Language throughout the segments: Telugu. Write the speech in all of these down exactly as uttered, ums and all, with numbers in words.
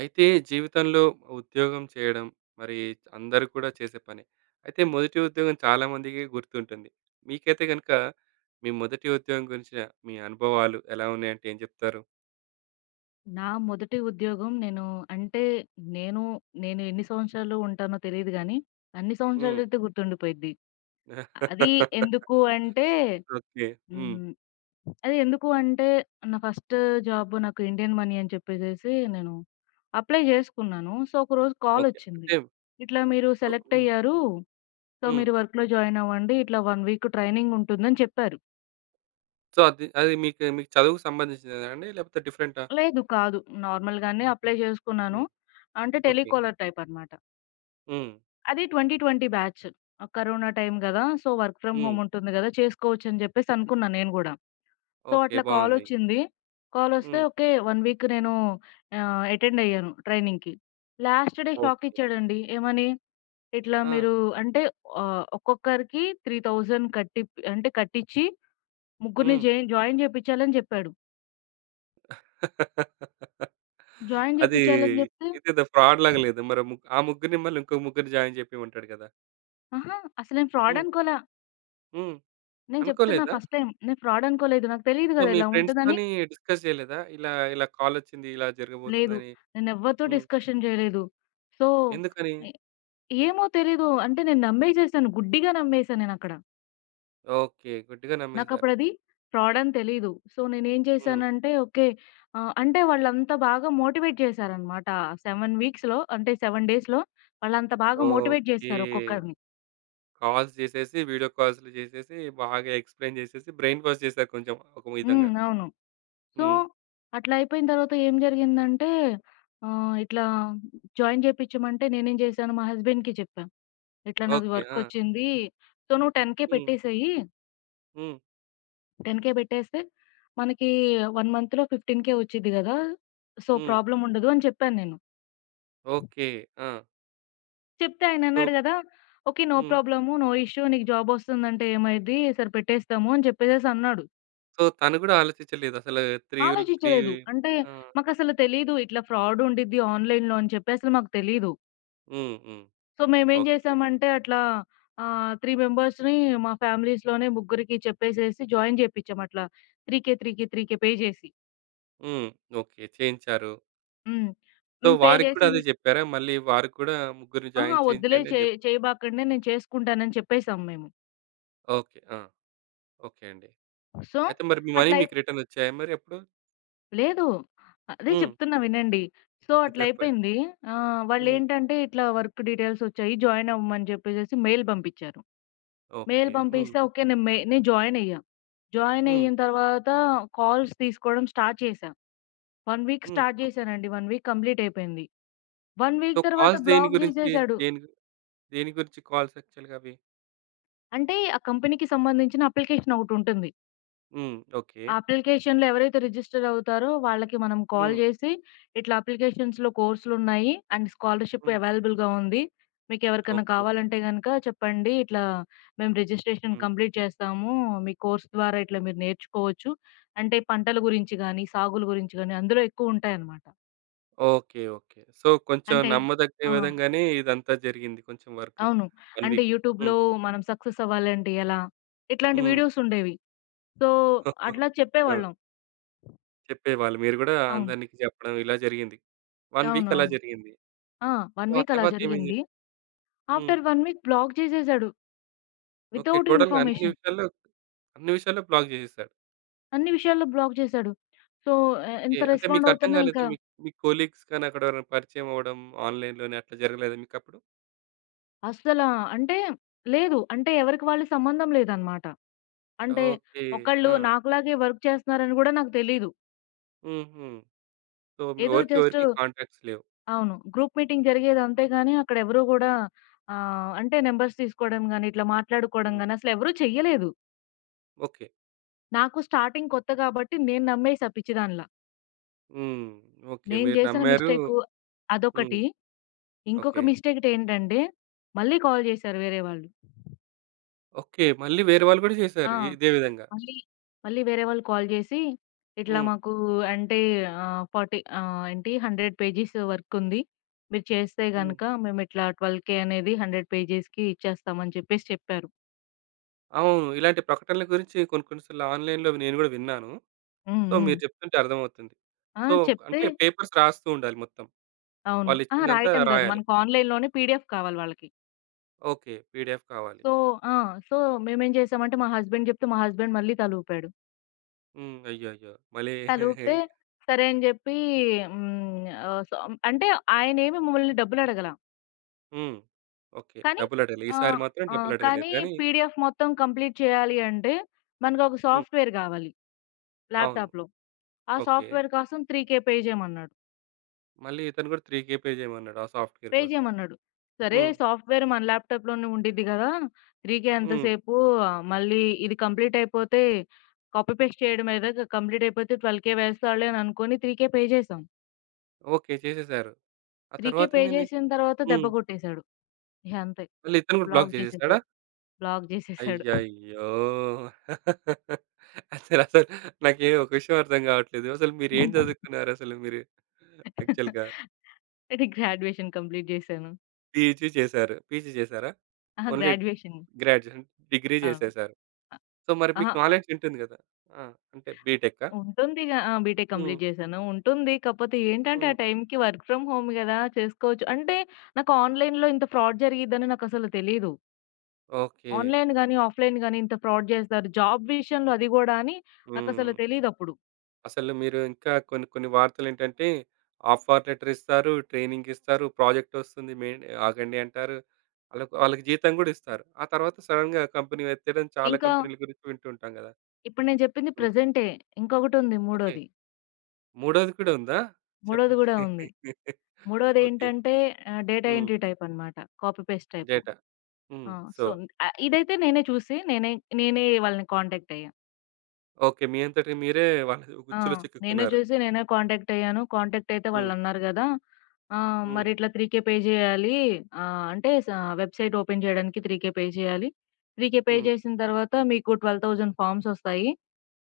అయితే జీవితంలో ఉద్యోగం చేయడం మరి అందరూ కూడా చేసే పనే. అయితే మొదటి ఉద్యోగం చాలామందికి గుర్తుంటుంది. మీకైతే గనుక మీ మొదటి ఉద్యోగం గురించిన మీ అనుభవాలు ఎలా ఉన్నాయంటే ఏం చెప్తారు? నా మొదటి ఉద్యోగం నేను అంటే నేను నేను ఎన్ని సంవత్సరాలు ఉంటానో తెలీదు గానీ, అన్ని హ్మ్. సంవత్సరాలైతే గుర్తుండిపోయిద్ది. అది ఎందుకు అంటే ఓకే. హ్మ్. హ్మ్. అది ఎందుకు అంటే నా ఫస్ట్ జాబ్ నాకు ఇండియన్ మనీ అని చెప్పేసేసి నేను అప్లై జేసుకున్నాను. సో, ఒకరోజు ఓకే. కాలొచ్చింది. అంటే ఇట్లా మీరు సో సెలెక్ట్ హ్మ్. అయ్యారు. సో, హ్మ్. మీరు వర్క్‌లో జాయిన్ అవ్వండి. ఇట్లా వన్ వీక్ ట్రైనింగ్ ఉంటుందని చెప్పారు. సో, అది అది మీకు మీకు చదువుకు సంబంధించినదా అండి? లేకపోతే డిఫరెంటా? లేదు, కాదు. నార్మల్‌గానే అప్లై జేసుకున్నాను. హ్మ్. అంటే ఓకే. టెలికాలర్ టైప్ అనమాట. హ్మ్. అది ఇరవై ఇరవై బ్యాచ్. ఆహ్, కరోనా టైమ్ గదా! So, work from hmm. Home ఉంటుంది గదా! చేసుకోవచ్చని జెప్పేసి అనుకున్నా నేను గూడా. So, okay. అట్లా బావుంది. కాలొచ్చింది. కాలొస్తే హ్మ్. ఓకే. వన్ వీక్ నేను ఆహ్, అటెండ్ అయ్యాను ట్రైనింగ్‌కి. Last day shock okay. ఇచ్చాడండి. ఏమని? "ఇట్లా ఆ! మీరు అంటే ఆహ్, ఒక్కొక్కరికి మూడు వేలు కట్టి అంటే కట్టిచ్చి ముగ్గురిని హ్మ్. జైన్ జాయిన్ జేపిచ్చాలని" జెప్పాడు. జాయిన్ అది జేపిచ్చాలని జెప్తే ఇదేదో ఫ్రాడ్ లాగా లేదు. మరి ము ఆ ముగ్గురిని మళ్ళీ ఇంకో ముగ్గురిని జాయిన్ జేపియమంటాడు గదా! అహా! అసలు నేను ఫ్రాడ్ హ్మ్. అనుకోలా. హ్మ్. నేను చెప్తున్నా అనుకోలేదా? First time. నేను ఫ్రాడ్ అనుకోలేదు. నాకు తెలీదు సో, గదా! మీ ఇలా ఉంటదని. ఫ్రెండ్స్‌తోని డిస్కస్ చేయలేదా? ఇలా, ఇలా కాలొచ్చింది. ఇలా లేదు. జరగబోతుందని. నేనెవ్వరితో హ్మ్. డిస్కషన్ జేయలేదు. సో, ఎందుకని? ఎ ఏమో తెలీదు. అంటే నేను నమ్మేసేసాను. గుడ్డిగా నమ్మేసాను నేనక్కడ. ఓకే. గుడ్డిగా నమ్మేసారు. నాకప్పుడది ఫ్రాడ్ అని తెలీదు. సో, నేనేం హ్మ్. చేశానంటే ఓకే. ఆహ్, అంటే వాళ్ళంతా బాగా మోటివేట్ చేశారనమాట. ఏడు వీక్స్‌లో అంటే ఏడు డేస్‌లో వాళ్ళంత బాగా మోటివేట్ ఓకే. చేశారు ఒక్కొక్కరిని. కాల్స్ జేసేసి, వీడియో కాల్స్‌లు జేసేసి, బాగా ఎక్స్‌ప్లెయిన్ జేసేసి, బ్రెయిన్ వాష్ చేశారు కొంచెం ఒక విధంగా. హ్మ్. అవును. సో, హ్మ్. అట్లా అయిపోయిన తర్వాత ఏం జరిగిందంటే ఆహ్, ఇట్లా జాయిన్ చేపిచ్చమంటే నేనేం చేశాను, మా హస్బెండ్‌కి చెప్పా. ఇట్లా నాకు ఓకే. ఆ! వర్కొచ్చింది. సో, నువ్వు పది వేలు హ్మ్. పెట్టేసేయి. హ్మ్. పది వేలు పెట్టేస్తే మనకి వన్ మంత్‌లో పదిహేను వేలు వచ్చిద్ది గదా! సో, హ్మ్. ప్రాబ్లమ్ ఉండదు అని చెప్పాను నేను. ఓకే. ఆ! చెప్తే సో ఆయనన్నాడు గదా! Okay. No hmm. Problem. No issue. నీకు జాబొస్తుందంటే ఏమైద్ది? సరే పెట్టేస్తాము అని చెప్పేసేసి అన్నాడు. సో, తను గూడా ఆలోచించలేదసలు. త్రీ విల్ త్రీ ఆలోచించలేదు. అంటే ఆ! మాకసలు తెలీదు. ఇట్లా ఫ్రాడ్ ఉండిద్ది ఆన్‌లైన్‌లో అని చెప్పి అసలు మాకు తెలీదు. హ్మ్. హ్మ్. సో, మేమేం ఓకే. జేసామంటే అట్లా ఆహ్, మూడు మెంబర్స్‌ని మా ఫ్యామిలీస్‌లోనే ముగ్గురికి చెప్పేసేసి జాయిన్ జేపిచ్చాం, అట్లా 3కే, 3కే, 3కే పే జేసి. హ్మ్. ఓకే. చేయించారు. హ్మ్. సో, హ్మ్. పే వారికి కూడా అదే జేసింది జెప్పారా? మళ్ళీ వారికి కూడా ముగ్గురిని అహా! జాయిన్ వద్దులే, చేయించండి చే అని జెప్ చేయబాకండి, నేను చేసుకుంటానని చెప్పేసాం మేము. ఓకే. ఆ! ఓకే అండి. సో, అయితే మరి మీ మనీ అట్లా అయి మీకు రిటర్న్ ఒచ్చాయా మరి అప్పుడు? లేదు. అదే హ్మ్. చెప్తున్నా, వినండి. సో, చెప్పండి. అట్లయిపోయింది. ఆహ్, హ్మ్. వాళ్ళేంటంటే ఇట్లా వర్క్ డీటెయిల్స్ ఒచ్చాయి. జాయిన్ అవ్వమని జెప్పేసేసి మెయిల్ పంపిచ్చారు. ఓకే. మెయిల్ హ్మ్. పంపిస్తే ఓకే. నేను మె నేను జాయిన్ అయ్యా. జాయిన్ హ్మ్. అయిన తర్వాత కాల్స్ తీసుకోవడం స్టార్ట్ చేశా. One week hmm. Start okay. జేశానండి. వన్ వీక్ కంప్లీట్ అయిపోయింది. వన్ సో, వీక్ తర్వాత కాల్స్ దేని బ్లాక్ గురించి? జేసేసాడు. దేని గు దేని గురించి కాల్స్ యాక్చువల్‌గా అవి? అంటే ఆ కంపెనీకి సంబంధించిన అప్లికేషన్ ఒకటుంటుంది. హ్మ్. ఓకే. ఆ అప్లికేషన్‌లో ఎవరైతే రిజిస్టర్ అవుతారో వాళ్ళకి మనం కాల్ హ్మ్. జేసి, "ఇట్లా అప్లికేషన్స్‌లో కోర్సులున్నాయి అండ్ స్కాలర్‌షిప్ హ్మ్. అవైలబుల్‌గా ఉంది. మీకెవరికన్నా ఓకే. కావాలంటే గనక చెప్పండి. ఇట్లా మేము రిజిస్ట్రేషన్ హ్మ్. కంప్లీట్ చేస్తాము. మీ కోర్స్ ద్వారా ఇట్లా మీరు నేర్చుకోవచ్చు." అంటే పంటల గురించి గాని, సాగుల గురించి గాని అందులో ఎక్కువుంటాయన్నమాట. ఓకే. ఓకే. సో, కొంచెం అంటే నమ్మదగిన ఆ! విధంగానే ఇదంతా జరిగింది కొంచెం వరకు. అవును. ఒక అంటే వీక్. యూట్యూబ్‌లో హ్మ్. మనం సక్సెస్ అవ్వాలంటే ఎలా? ఇట్లాంటి హ్మ్. వీడియోస్ ఉండేవి. సో, అట్లా ఆ! చెప్పేవాళ్ళం. చెప్పేవాళ్ళు. మీరు గూడా అవును. అందరికి చెప్పడం ఇలా జరిగింది. ఒక వీక్ అలా అవునవును. జరిగింది. ఆ! సో, వన్ ఆ వీక్ అలా తర్వాత ఏమైంది? జరిగింది. Hmm. After one week block చేసేసాడు. ఓకే. వితౌట్ టోటల్‌గా అన్ని ఇన్ఫర్మేషన్. విషయాల్లో అన్ని విషయాల్లో బ్లాక్ జేసేసాడు. అన్ని విషయాల్లో బ్లాక్ చేసాడు. సో, ఎ ఓకే. ఎంత అంటే మీకు రెస్పాండ్ అర్థం అవుతున్నా కాలేదా? ఇంకా మీ మీ కొలీగ్స్ కానీ అక్కడ ఎవరైనా పరిచయం అవ్వడం ఆన్‌లైన్‌లోనే అట్లా జరగలేదా మీకప్పుడు? అస్సల అంటే లేదు. అంటే ఎవరికి వాళ్ళు సంబంధం లేదనమాట. అంటే ఓకే. ఆ! ఒకళ్ళు నాకులాగే వర్క్ చేస్తున్నారని గూడా నాకు తెలీదు. హుహు. సో, ఏదో జస్ట్ ఎవరికెవరికి కాంటాక్ట్స్ లేవు. అవును. గ్రూప్ మీటింగ్ జరిగేది అంతే గాని అక్కడెవరు గూడా ఆహ్, అంటే నంబర్స్ తీసుకోవడం గాని, ఇట్లా మాట్లాడుకోవడం హ్మ్. గాని అసలెవరు చెయ్యలేదు. ఓకే. నాకు స్టార్టింగ్ కొత్త గాబట్టి నేను నమ్మేసా పిచ్చిదానిలా. హ్మ్. ఓకే. నేను మీరు జేసిన నమ్మారు. మిస్టేకు హ్మ్. అదొకటి. ఇంకొక ఓకే. మిస్టేకటేంటంటే మళ్ళీ కాల్ జేశారు వేరే వాళ్ళు. ఓకే. మళ్ళీ వేరే వాళ్ళు గూడా ఆ! చేశారు ఇదే విధంగా. మళ్ళీ, మళ్ళీ వేరే వాళ్ళు కాల్ జేసి, "ఇట్లా హ్మ్. మాకు అంటే ఆహ్, నలభై ఆహ్, ఏంటి వంద పేజెస్ వర్కుంది. మీరు చేస్తే హ్మ్. గనక మేమిట్లా పన్నెండు వేలు అనేది వంద పేజెస్‌కి ఇచ్చేస్తాం" అని చెప్పేసి చెప్పారు. అవును. ఇలాంటి ప్రకటనల గురించి కొన్ని కొన్ని సార్లు ఆన్‌లైన్‌లో నేను గూడా విన్నాను. హ్మ్. సో, హ్మ్. మీరు చెప్తుంటే అర్థమవుతుంది. ఆ! సో, చెప్తే అంటే పేపర్స్ రాస్తూ ఉండాలి మొత్తం. అవును. ఆ! వాళ్ళిచ్చిందంతా రాయటం అవును. గాదు. రాయాలి. మనకు ఆన్‌లైన్‌లోనే పీడీఎఫ్ కావాలి వాళ్ళకి. ఓకే. పీడీఎఫ్ కావాలి. సో, ఆ! సో, మేమేం చేసామంటే మా హస్బెండ్ చెప్తే మా హస్బెండ్ మళ్ళీ తలూపాడు. హ్మ్. అయ్యయ్యో! మళ్ళీ తలూపితే సరే అని జెప్పి హ్మ్. ఆహ్, సో, అంటే ఆయనేమి మమ్మల్ని డబ్బులడగల. హ్మ్. ఓకే. కానీ డబ్బులడగలే. ఈసారి ఆహ్, మాత్రం ఆ! డబ్బులడగలేదు కానీ గానీ పీడీఎఫ్ మొత్తం కంప్లీట్ చేయాలి అంటే మనకొక హ్మ్. సాఫ్ట్‌వేర్ గావాలి అవును. ల్యాప్‌టాప్‌లో. ఆ ఓకే. సాఫ్ట్‌వేర్ కోసం మూడు వేలు పే చేయమన్నాడు. మళ్ళీ ఇతను గూడా మూడు వేలు పే చేయమన్నాడు ఆ సాఫ్ట్‌వేర్ పే కోసం. చేయమన్నాడు. సరే హ్మ్. సాఫ్ట్‌వేర్ మన ల్యాప్‌టాప్‌లోనే ఉండిద్ది గదా! 3కే హ్మ్. అంతసేపు మళ్ళీ ఇది కంప్లీట్ అయిపోతే కాపీ పేస్ట్ చేయడమే గదా! కంప్లీట్ అయిపోతే 12కే వేస్తాడులే అని అనుకోని 3కే పే చేశాం. ఓకే. చేసేసారు. ఆ 3కే పే తర్వాతేమైంది? చేసిన తర్వాత దెబ్బ హ్మ్. కొట్టేశాడు. ఇహ అంతే, మళ్ళీ ఇతను గూడా బ్లాక్ బ్లాక్ చేసేసాడా? జేసేశాడు. బ్లాక్ జేసేశాడు. అయ్యయ్యో! అసలసలు నాకే ఒక విషయం అర్థం కావట్లేదు. అసలు మీరేం చదువుకున్నారసలు మీరు? యాక్చువల్‌గా అంటే గ్రాడ్యుయేషన్ కంప్లీట్ జేశాను. పీజీ చేశారు. పీజీ చేశారా? అహా! Only graduation. గ్రాడ్యుయేషన్ డిగ్రీ అవును. చేసేసారు. అ సో, మరి మీకు అహా! నాలెడ్జ్ ఉంటుంది గదా! ఆ! అంటే బీటెకా? ఉంటుందిగా. ఆ! బీటెక్ హ్మ్. కంప్లీట్ జేశాను. ఉంటుంది. కాపోతే ఏంటంటే, హ్మ్. ఆ టైంకి వర్క్ ఫ్రమ్ హోమ్ గదా! చేసుకోవచ్చు. అంటే, నాకు ఆన్‌లైన్‌లో ఇంత ఫ్రాడ్ జరిగిద్దని నాకసలు తెలీదు. ఓకే. ఆన్‌లైన్ గాని, ఆఫ్‌లైన్ గాని ఇంత ఫ్రాడ్ జేస్తారు. జాబ్ విషయంలో అది గూడా అని హ్మ్. నాకసలు తెలీదప్పుడు. అసలు మీరు ఇంకా కొన్ని కొన్ని వార్తలేంటంటే, ఆఫర్ లెటర్ ఇస్తారు, ట్రైనింగ్ ఇస్తారు, ప్రాజెక్ట్ వస్తుంది మెయిన్ ఆగండి అంటారు. ఆళ్ళకు వాళ్ళకి జీతం గూడా ఇస్తారు. ఆ తర్వాత సడెన్‌గా కంపెనీ ఎత్తేయడం చాలా ఇంకా కంపెనీల గురించి వింటూ ఉంటాం గదా! ఇప్పుడు నేను జెప్పింది హ్మ్. ప్రెజెంటే. ఇంకొకటుంది ఓకే. మూడోది. మూడోది కూడా ఉందా? మూడోది చెప్పండి. గూడా ఉంది. ఓకే. మూడోదేంటంటే ఆహ్, డేటా హ్మ్. ఎంట్రీ టైపనమాట. Copy paste type. డేటా. హ్మ్. ఆ! సో, సో, ఆహ్, ఇదైతే నేనే చూసి నేనే నేనే వాళ్ళని కాంటాక్ట్ అయ్యాను. ఓకే. మీ అంతటికి మీరే వాళ్ళ ఆ! ఉచ్చులో నేనే చిక్కుకున్నారు. చూసి నేనే కాంటాక్ట్ అయ్యాను. కాంటాక్ట్ అయితే హ్మ్. వాళ్ళన్నారు గదా! ఆహ్, హ్మ్. మరి ఇట్లా మూడు వేలు పే చేయాలి. ఆహ్, అంటే స వెబ్‌సైట్ ఓపెన్ చేయడానికి మూడు వేలు పే చేయాలి. మూడు వేలు పే హ్మ్. చేసిన తర్వాత మీకు పన్నెండు వేలు ఫార్మ్స్ ఒస్తాయి.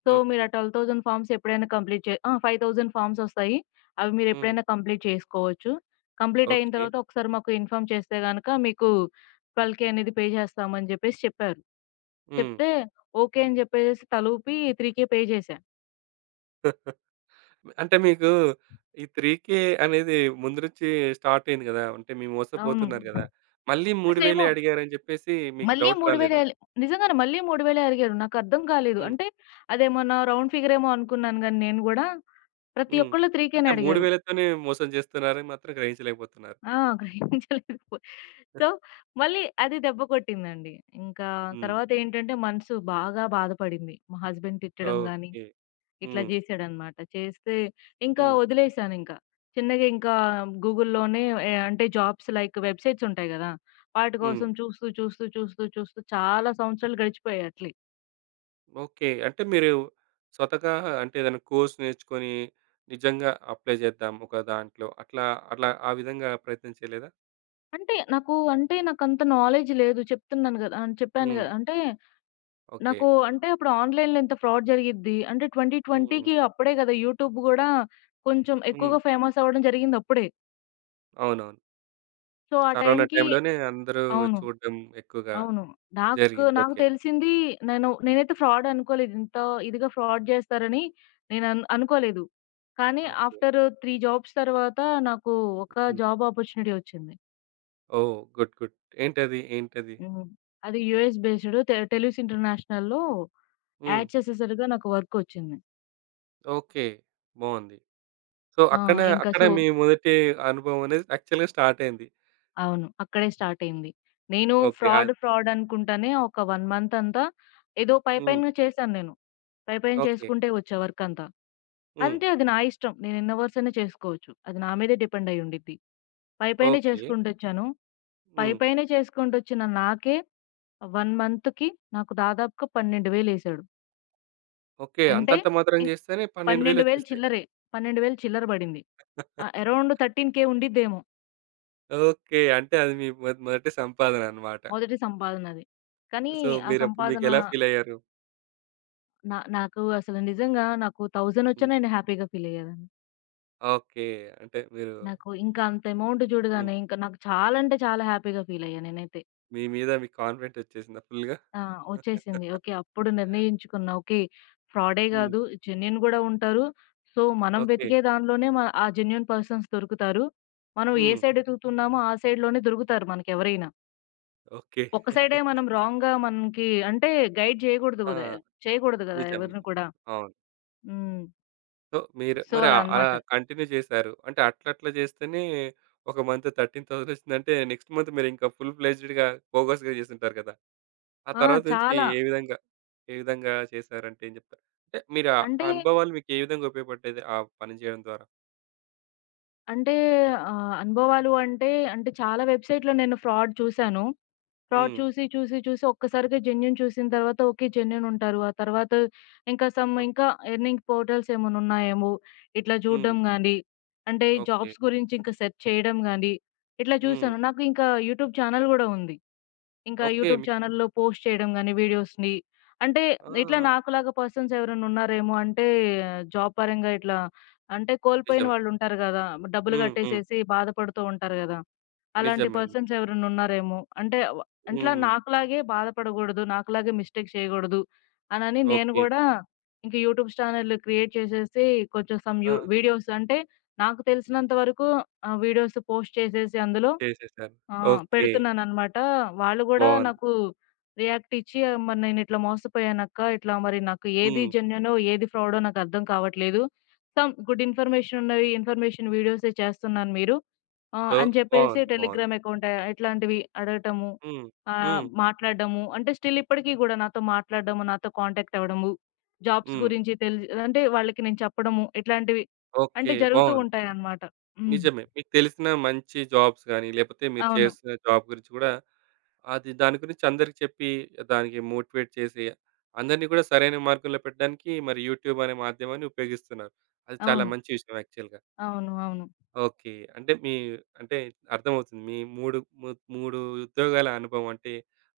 సో, మీరు ఓకే. ఆ పన్నెండు వేలు ఫార్మ్స్ ఎప్పుడైనా కంప్లీట్ చే ఆ! ఐదు వేలు ఫార్మ్స్ ఒస్తాయి. అవి మీరు హ్మ్. ఎప్పుడైనా కంప్లీట్ చేసుకోవచ్చు. కంప్లీట్ అయిన ఓకే. తర్వాత ఒకసారి మాకు ఇన్ఫార్మ్ చేస్తే గనక మీకు పన్నెండు వేలు అనేది పే చేస్తామని జెప్పేసి చెప్పారు. హ్మ్. చెప్తే ఓకే అని జెప్పేసేసి తలూపి మూడు వేలు పే చేశా. అంటే మీకు ఈ మూడు వేలు అనేది ముందు నుంచి స్టార్ట్ అయింది గదా! అంటే మీరు అవును. మోసపోతున్నారు గదా! మళ్ళీ మూడు వేలు అసలేమో అడిగారని జెప్పేసి మీకు డౌట్ మళ్ళీ 3000 రాలేదా? ఎల్ నిజంగానే మళ్ళీ మూడు వేలు అడిగారు. నాకర్థం కాలేదు. హ్మ్. అంటే అదేమన్నా రౌండ్ ఫిగర్ ఏమో అనుకున్నాను గానీ నేను గూడా. ప్రతి హ్మ్. ఒక్కళ్ళు అంటే మూడు వేలు అడిగారు. 3,000తోనే మోసం జేస్తున్నారని మాత్రం గ్రహించలేకపోతున్నారు. ఆ! గ్రహించలేదు. సో, మళ్ళీ అది దెబ్బ కొట్టిందండి. ఇంకా హ్మ్. తర్వాతేంటంటే మనసు బాగా బాధపడింది. మా హస్బెండ్ తిట్టడం గానీ, ఓకే. ఇట్లా హ్మ్. జేశాడనమాట. చేస్తే ఇంకా హ్మ్. వదిలేసానింక. చిన్నగా ఇంకా గూగుల్‌లోనే ఎ అంటే జాబ్స్ లైక్ వెబ్‌సైట్స్ ఉంటాయి గదా! వాటి హ్మ్. కోసం చూస్తూ, చూస్తూ, చూస్తూ, చూస్తూ చాలా సంవత్సరాలు గడిచిపోయాయి అట్లే. ఓకే. అంటే మీరు స్వతహా అంటే ఏదైనా కోర్స్ నేర్చుకొని నిజంగా అప్లై చేద్దాం ఒక దాంట్లో అట్లా, అట్లా ఆ విధంగా ప్రయత్నం చేయలేదా? అంటే నాకు, అంటే నాకంత నాలెడ్జ్ లేదు. చెప్తున్నాను గదా! ఆహ్, చెప్పాను హ్మ్. గదా! అంటే ఓకే. నాకు, అంటే అప్పుడు ఆన్‌లైన్‌లో ఇంత ఫ్రాడ్ జరిగిద్ది. అంటే హ్మ్. 2020కి అప్పుడే గదా! యూట్యూబ్ గూడా కొంచెం హ్మ్. ఎక్కువగా ఫేమస్ అవ్వడం జరిగింది అప్పుడే. అవునవును. సో, ఆ కరోనా టైంకి టైంలోనే అందరూ అవును. చూడడం ఎక్కువగా అవును. నాకు జరిగింది. నాకు ఓకే. తెలిసింది, నేను నేనైతే ఫ్రాడ్ అనుకోలేదు. ఇంత ఇదిగా ఫ్రాడ్ జేస్తారని నేను అను అనుకోలేదు. కానీ ఓకే. ఆఫ్టర్ మూడు జాబ్స్ తర్వాత నాకు ఒక హ్మ్. జాబ్ ఆపర్చునిటీ వచ్చింది. ఓహ్! గుడ్. గుడ్. ఏంటది? ఏంటది? హ్మ్. అది యూఎస్ బేస్డ్ టె టెలిస్ ఇంటర్నేషనల్‌లో హ్మ్. యాడ్ చేసేసరిగా నాకు వర్కొచ్చింది. ఓకే. బావుంది. సో, ఆ! అక్కడ ఇంకా అక్కడ సో మీ మొదటి అనుభవం అనేది యాక్చువల్‌గా స్టార్ట్ అయింది. అవును. అక్కడే స్టార్ట్ అయింది. నేను ఓకే. ఫ్రాడ్, ఆహ్, ఫ్రాడ్ అనుకుంటానే ఒక వన్ మంత్ అంతా ఏదో హ్మ్. పైపైన చేశాను నేను. పైపైన ఓకే. చేసుకుంటే వచ్చా వర్కంతా. హ్మ్. అంటే అది నా ఇష్టం. నేను ఎన్ని అవర్స్ అయినా చేసుకోవచ్చు. అది నా మీదే డిపెండ్ అయ్యి ఉండిద్ది. పైపైనే ఓకే. చేసుకుంటొచ్చాను. హ్మ్. పైపైనే చేసుకుంటొచ్చిన నాకే వన్ మంత్‌కి నాకు దాదాపుగా పన్నెండు వేలు ఏసాడు. ఓకే. అంటే అంతంత మాత్రం ఇం చేస్తేనే పన్నెండు వేలు పన్నెండు వేలు వచ్చేసాయి. చిల్లరే. పన్నెండు వేలు చిల్లర బడింది. ఆహ్, అరౌండ్ పదమూడు వేలు ఉండిద్దేమో ఓకే. అంటే అది మీ మొ మొదటి సంపాదన అన్నమాట. మొదటి సంపాదనది. కానీ సో, ఆ మీరప్పుడు సంపాదన, మీకెలా ఫీల్ అయ్యారు? నా నాకు అసలు నిజంగా నాకు వెయ్యి హ్మ్. వచ్చినా నేను హ్యాపీగా ఫీల్ అయ్యేదాన్ని. ఓకే. అంటే మీరు నాకు ఇంకా అంత అమౌంట్ హ్మ్. చూడగానే ఇంకా నాకు చాలా, అంటే చాలా హ్యాపీగా ఫీల్ అయ్యా నేనైతే. మీ మీద మీకు కాన్ఫిడెంట్ వచ్చేసిందా ఫుల్‌గా? ఆ! వచ్చేసింది. ఓకే. అప్పుడు నిర్ణయించుకున్నా. ఓకే. ఫ్రాడే హ్మ్. గాదు. జెన్యూన్ గూడా ఉంటారు. సో, మనం ఓకే. వెతికే దానిలోనే, మ ఆ జెన్యూన్ పర్సన్స్ దొరుకుతారు. మనం ఏ హ్మ్. సైడ్ ఎతుకుతున్నామో ఆ సైడ్‌లోనే దొరుకుతారు మనకెవరైనా. ఓకే. ఒక సైడే మనం రాంగ్‌గా, మనకి అంటే గైడ్ చేయకూడదు ఆ! గదా! చేయకూడదు గదా నిజం. నిజం. ఎవరిని కూడా. అవును. హ్మ్. సో, మీరు సో, మరి అలా ఆ- అలా అన్నమాట. కంటిన్యూ చేశారు. అంటే అట్లా అట్లా చేస్తేనే ఒక మంత్ పదమూడు వేలు వచ్చిందంటే నెక్స్ట్ మంత్ మీరింకా ఫుల్ ఫ్లెడ్జ్డ్‌గా బోగస్‌గా చేసుంటారు కదా! ఆ ఆ! తర్వాత నుంచి చాలా. ఏ విధంగా, ఏ విధంగా చేశారంటే ఏం చెప్తారు? అంటే మీరు ఆ అంటే, ఆ అనుభవాలు మీకు ఏ విధంగా ఉపయోగపడ్డాయి ఆ పని చేయడం ద్వారా? అంటే ఆహ్, అనుభవాలు అంటే, అంటే చాలా వెబ్‌సైట్‌లో నేను ఫ్రాడ్ చూసాను. ఫ్రాడ్ హ్మ్. చూసి, చూసి, చూసి ఒక్కసారిగా జెన్యూన్ చూసిన తర్వాత ఓకే. జెన్యూన్ ఉంటారు. ఆ తర్వాత ఇంకా సమ్ ఓకే. ఇంకా ఎర్నింగ్ పోర్టల్స్ ఏమైనా ఉన్నాయేమో ఇట్లా హ్మ్. చూడడం గానీ, అంటే ఓకే. జాబ్స్ గురించి ఇంకా సెర్చ్ చేయడం గానీ, ఇట్లా హ్మ్. చూసాను. నాకు ఇంకా యూట్యూబ్ ఛానల్ గూడా ఉంది. ఇంకా ఓకే. యూట్యూబ్ మీకు ఛానెల్‌లో పోస్ట్ చేయడం గాని వీడియోస్‌ని. అంటే ఆ! ఇట్లా నాకులాగా పర్సన్స్ ఎవరైనా ఉన్నారేమో అంటే జాబ్ పరంగా ఇట్లా, అంటే కోల్పోయిన నిజమే. వాళ్ళుంటారు గదా! డబ్బులు హ్మ్. హ్మ్. కట్టేసేసి బాధపడుతూ ఉంటారు గదా! అలాంటి నిజమే. అండి. పర్సన్స్ ఎవరైనా ఉన్నారేమో. అంటే వ అట్లా హ్మ్. నాకులాగే బాధపడగూడదు, నాకులాగే మిస్టేక్ చేయగూడదు అనని, నేను ఓకే. గూడా ఇంక యూట్యూబ్ ఛానెల్ క్రియేట్ చేసేసి కొంచెం సమ్ ఆ! యూ వీడియోస్, అంటే నాకు తెలిసినంత వరకు ఆహ్, వీడియోస్ పోస్ట్ చేసేసి అందులో చేసేసారు. ఆ! ఓకే. పెడుతున్నాననమాట. వాళ్ళు గూడా బావుంది. నాకు రియాక్ట్ ఇచ్చి ఆహ్, మరి నేనిట్లా మోసపోయానక్క. ఇట్లా మరి నాకు ఏది హ్మ్. జెన్యూనో, ఏది ఫ్రాడో నాకర్థం కావట్లేదు. సమ్ గుడ్ ఇన్ఫర్మేషన్ ఉన్నవి, ఇన్ఫర్మేషన్ వీడియోసే చేస్తున్నారు మీరు. ఆహ్, సో, అని చెప్పేసి బావుంది. బావుంది. టెలిగ్రామ్ అకౌంట్, ఆహ్, ఇట్లాంటివి అడగటము, హ్మ్. ఆహ్, హ్మ్. మాట్లాడడము. అంటే స్టిల్ ఇప్పటికి గూడా నాతో మాట్లాడడము, నాతో కాంటాక్ట్ అవ్వడము, జాబ్స్ హ్మ్. గురించి తెల్ అంటే వాళ్ళకి నేను చెప్పడము, ఇట్లాంటివి ఓకే. అంటే జరుగుతూ బావుంది. ఉంటాయనమాట. హ్మ్. నిజమే. మీకు తెలిసిన మంచి జాబ్స్ గాని, లేపోతే మీరు అవును. చేస్తున్న జాబ్ గురించి కూడా అది దాని గురించి అందరికి చెప్పి, దానికి మోటివేట్ చేసి, అందరిని కూడా సరైన మార్గంలో పెట్టడానికి మరి యూట్యూబ్ అనే మాధ్యమాన్ని ఉపయోగిస్తున్నారు. అది చాలా అవును. మంచి విషయం యాక్చువల్‌గా. అవును. అవును. ఓకే. అంటే మీ అంటే అర్థమవుతుంది. మీ మూడు ము మూడు ఉద్యోగాల అనుభవం అంటే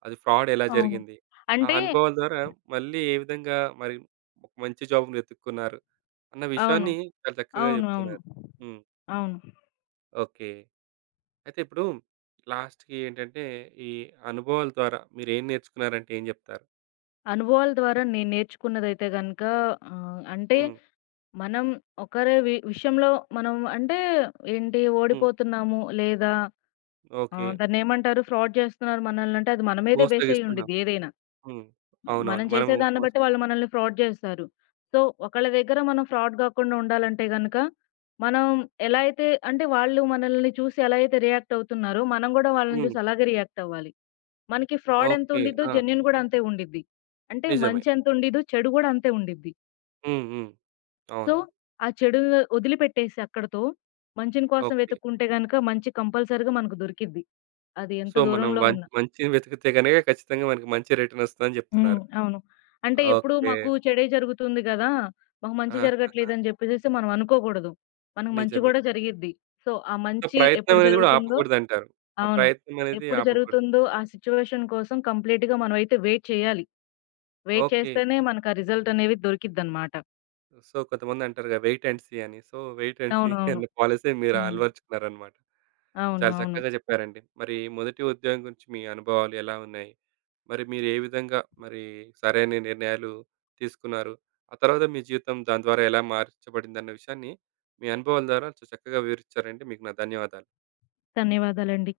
అది ఫ్రాడ్ ఎలా అవును. జరిగింది? ఆ అంటే అనుభవాల ద్వారా మళ్ళీ ఏ విధంగా మరి ఒక మంచి జాబ్‌ని వెతుక్కున్నారు అన్న అవును. విషయాన్ని చాలా చక్కగా అవును. అవును. చెప్తున్నారు. హ్మ్. అవును. ఓకే. అయితే ఇప్పుడు లాస్ట్‌కి ఏంటంటే ఈ అనుభవాల ద్వారా మీరేం నేర్చుకున్నారంటే ఏం చెప్తారు? అనుభవాల ద్వారా నేను నేర్చుకున్నదైతే గనక ఆహ్, అంటే హ్మ్. మనం ఒకరి వి విషయంలో, మనం అంటే ఏంటి హ్మ్. ఓడిపోతున్నాము లేదా ఓకే. ఆహ్, దాన్నేమంటారు, ఫ్రాడ్ చేస్తున్నారు మనల్నంటే అది మన మీదే బేస్ అయ్యి మోసగిస్తున్నాం. ఉండిద్ది ఏదైనా. హ్మ్. అవునవును. మనం మనము చేసే దాన్ని మోస్ బట్టి వాళ్ళు మనల్ని ఫ్రాడ్ చేస్తారు. సో, ఒకళ్ళ దగ్గర మనం ఫ్రాడ్ గాకుండా ఉండాలంటే గనక మనం ఎలా అయితే, అంటే వాళ్ళు మనల్ని చూసి ఎలా అయితే రియాక్ట్ అవుతున్నారో మనం గూడా వాళ్ళని హ్మ్. చూసి అలాగే రియాక్ట్ అవ్వాలి. మనకి ఫ్రాడ్ ఎంత ఓకే. ఉండిద్దో, ఆ! జెన్యూన్ గూడా అంతే ఉండిద్ది. అంటే నిజమే. మంచెంత ఉండిద్దో, చెడు గూడా అంతే ఉండిద్ది. హ్మ్. హ్మ్. సో, అవును. ఆ చెడు వదిలిపెట్టేసి అక్కడితో, మంచిని కోసం ఓకే. వెతుక్కుంటే గనక, మంచి కంపల్సరీగా మనకు దొరికిద్ది. అది ఎంత సో, మనం దూరంలో వం ఉన్నా. మంచిని వెతికితే గనక ఖచ్చితంగా మనకి మంచి రిటర్నొస్తదని హ్మ్. జెప్తున్నారు. అవును. అంటే ఎప్పుడు ఓకే. మాకు చెడే జరుగుతుంది గదా! మాకు మంచి ఆ! జరగట్లేదని జెప్పేసేసి మనం అనుకోకూడదు. మనకు మంచి నిజమే. గూడా జరిగిద్ది. సో, ఆ సో, మంచి ప్రయత్నం ఎప్పుడు అనేది గూడా జరుగుతుందో ఆపకూడదంటారు. ఆ అవును. ప్రయత్నం అనేది ఎప్పుడు ఆపకూడదు. జరుగుతుందో ఆ సిట్యుయేషన్ కోసం కంప్లీట్‌గా మనమైతే వెయిట్ చేయాలి. Wait okay. చేస్తేనే మనకు ఆ రిజల్ట్ అనేది దొరికిద్దనమాట. హ్మ్. సో, కొంతమందంటారుగా వెయిట్ అండ్ సీ అని. సో, వెయిట్ అండ్ సీ అవునవును. అనే పాలిసీ మీరు హ్మ్. అలవరుచుకున్నారనమాట. అవును. చాలా అవును. చక్కగా చెప్పారండి. మరి మొదటి ఉద్యోగం గురించి మీ అనుభవాలు ఎలా ఉన్నాయి? మరి మీరు ఏ విధంగా మరి సరైన నిర్ణయాలు తీసుకున్నారు? ఆ తర్వాత మీ జీవితం దాని ద్వారా ఎలా మార్చబడిందన్న విషయాన్ని మీ అనుభవాల ద్వారా చ చక్కగా వివరించారండి. మీకు నా ధన్యవాదాలు. ధన్యవాదాలండి.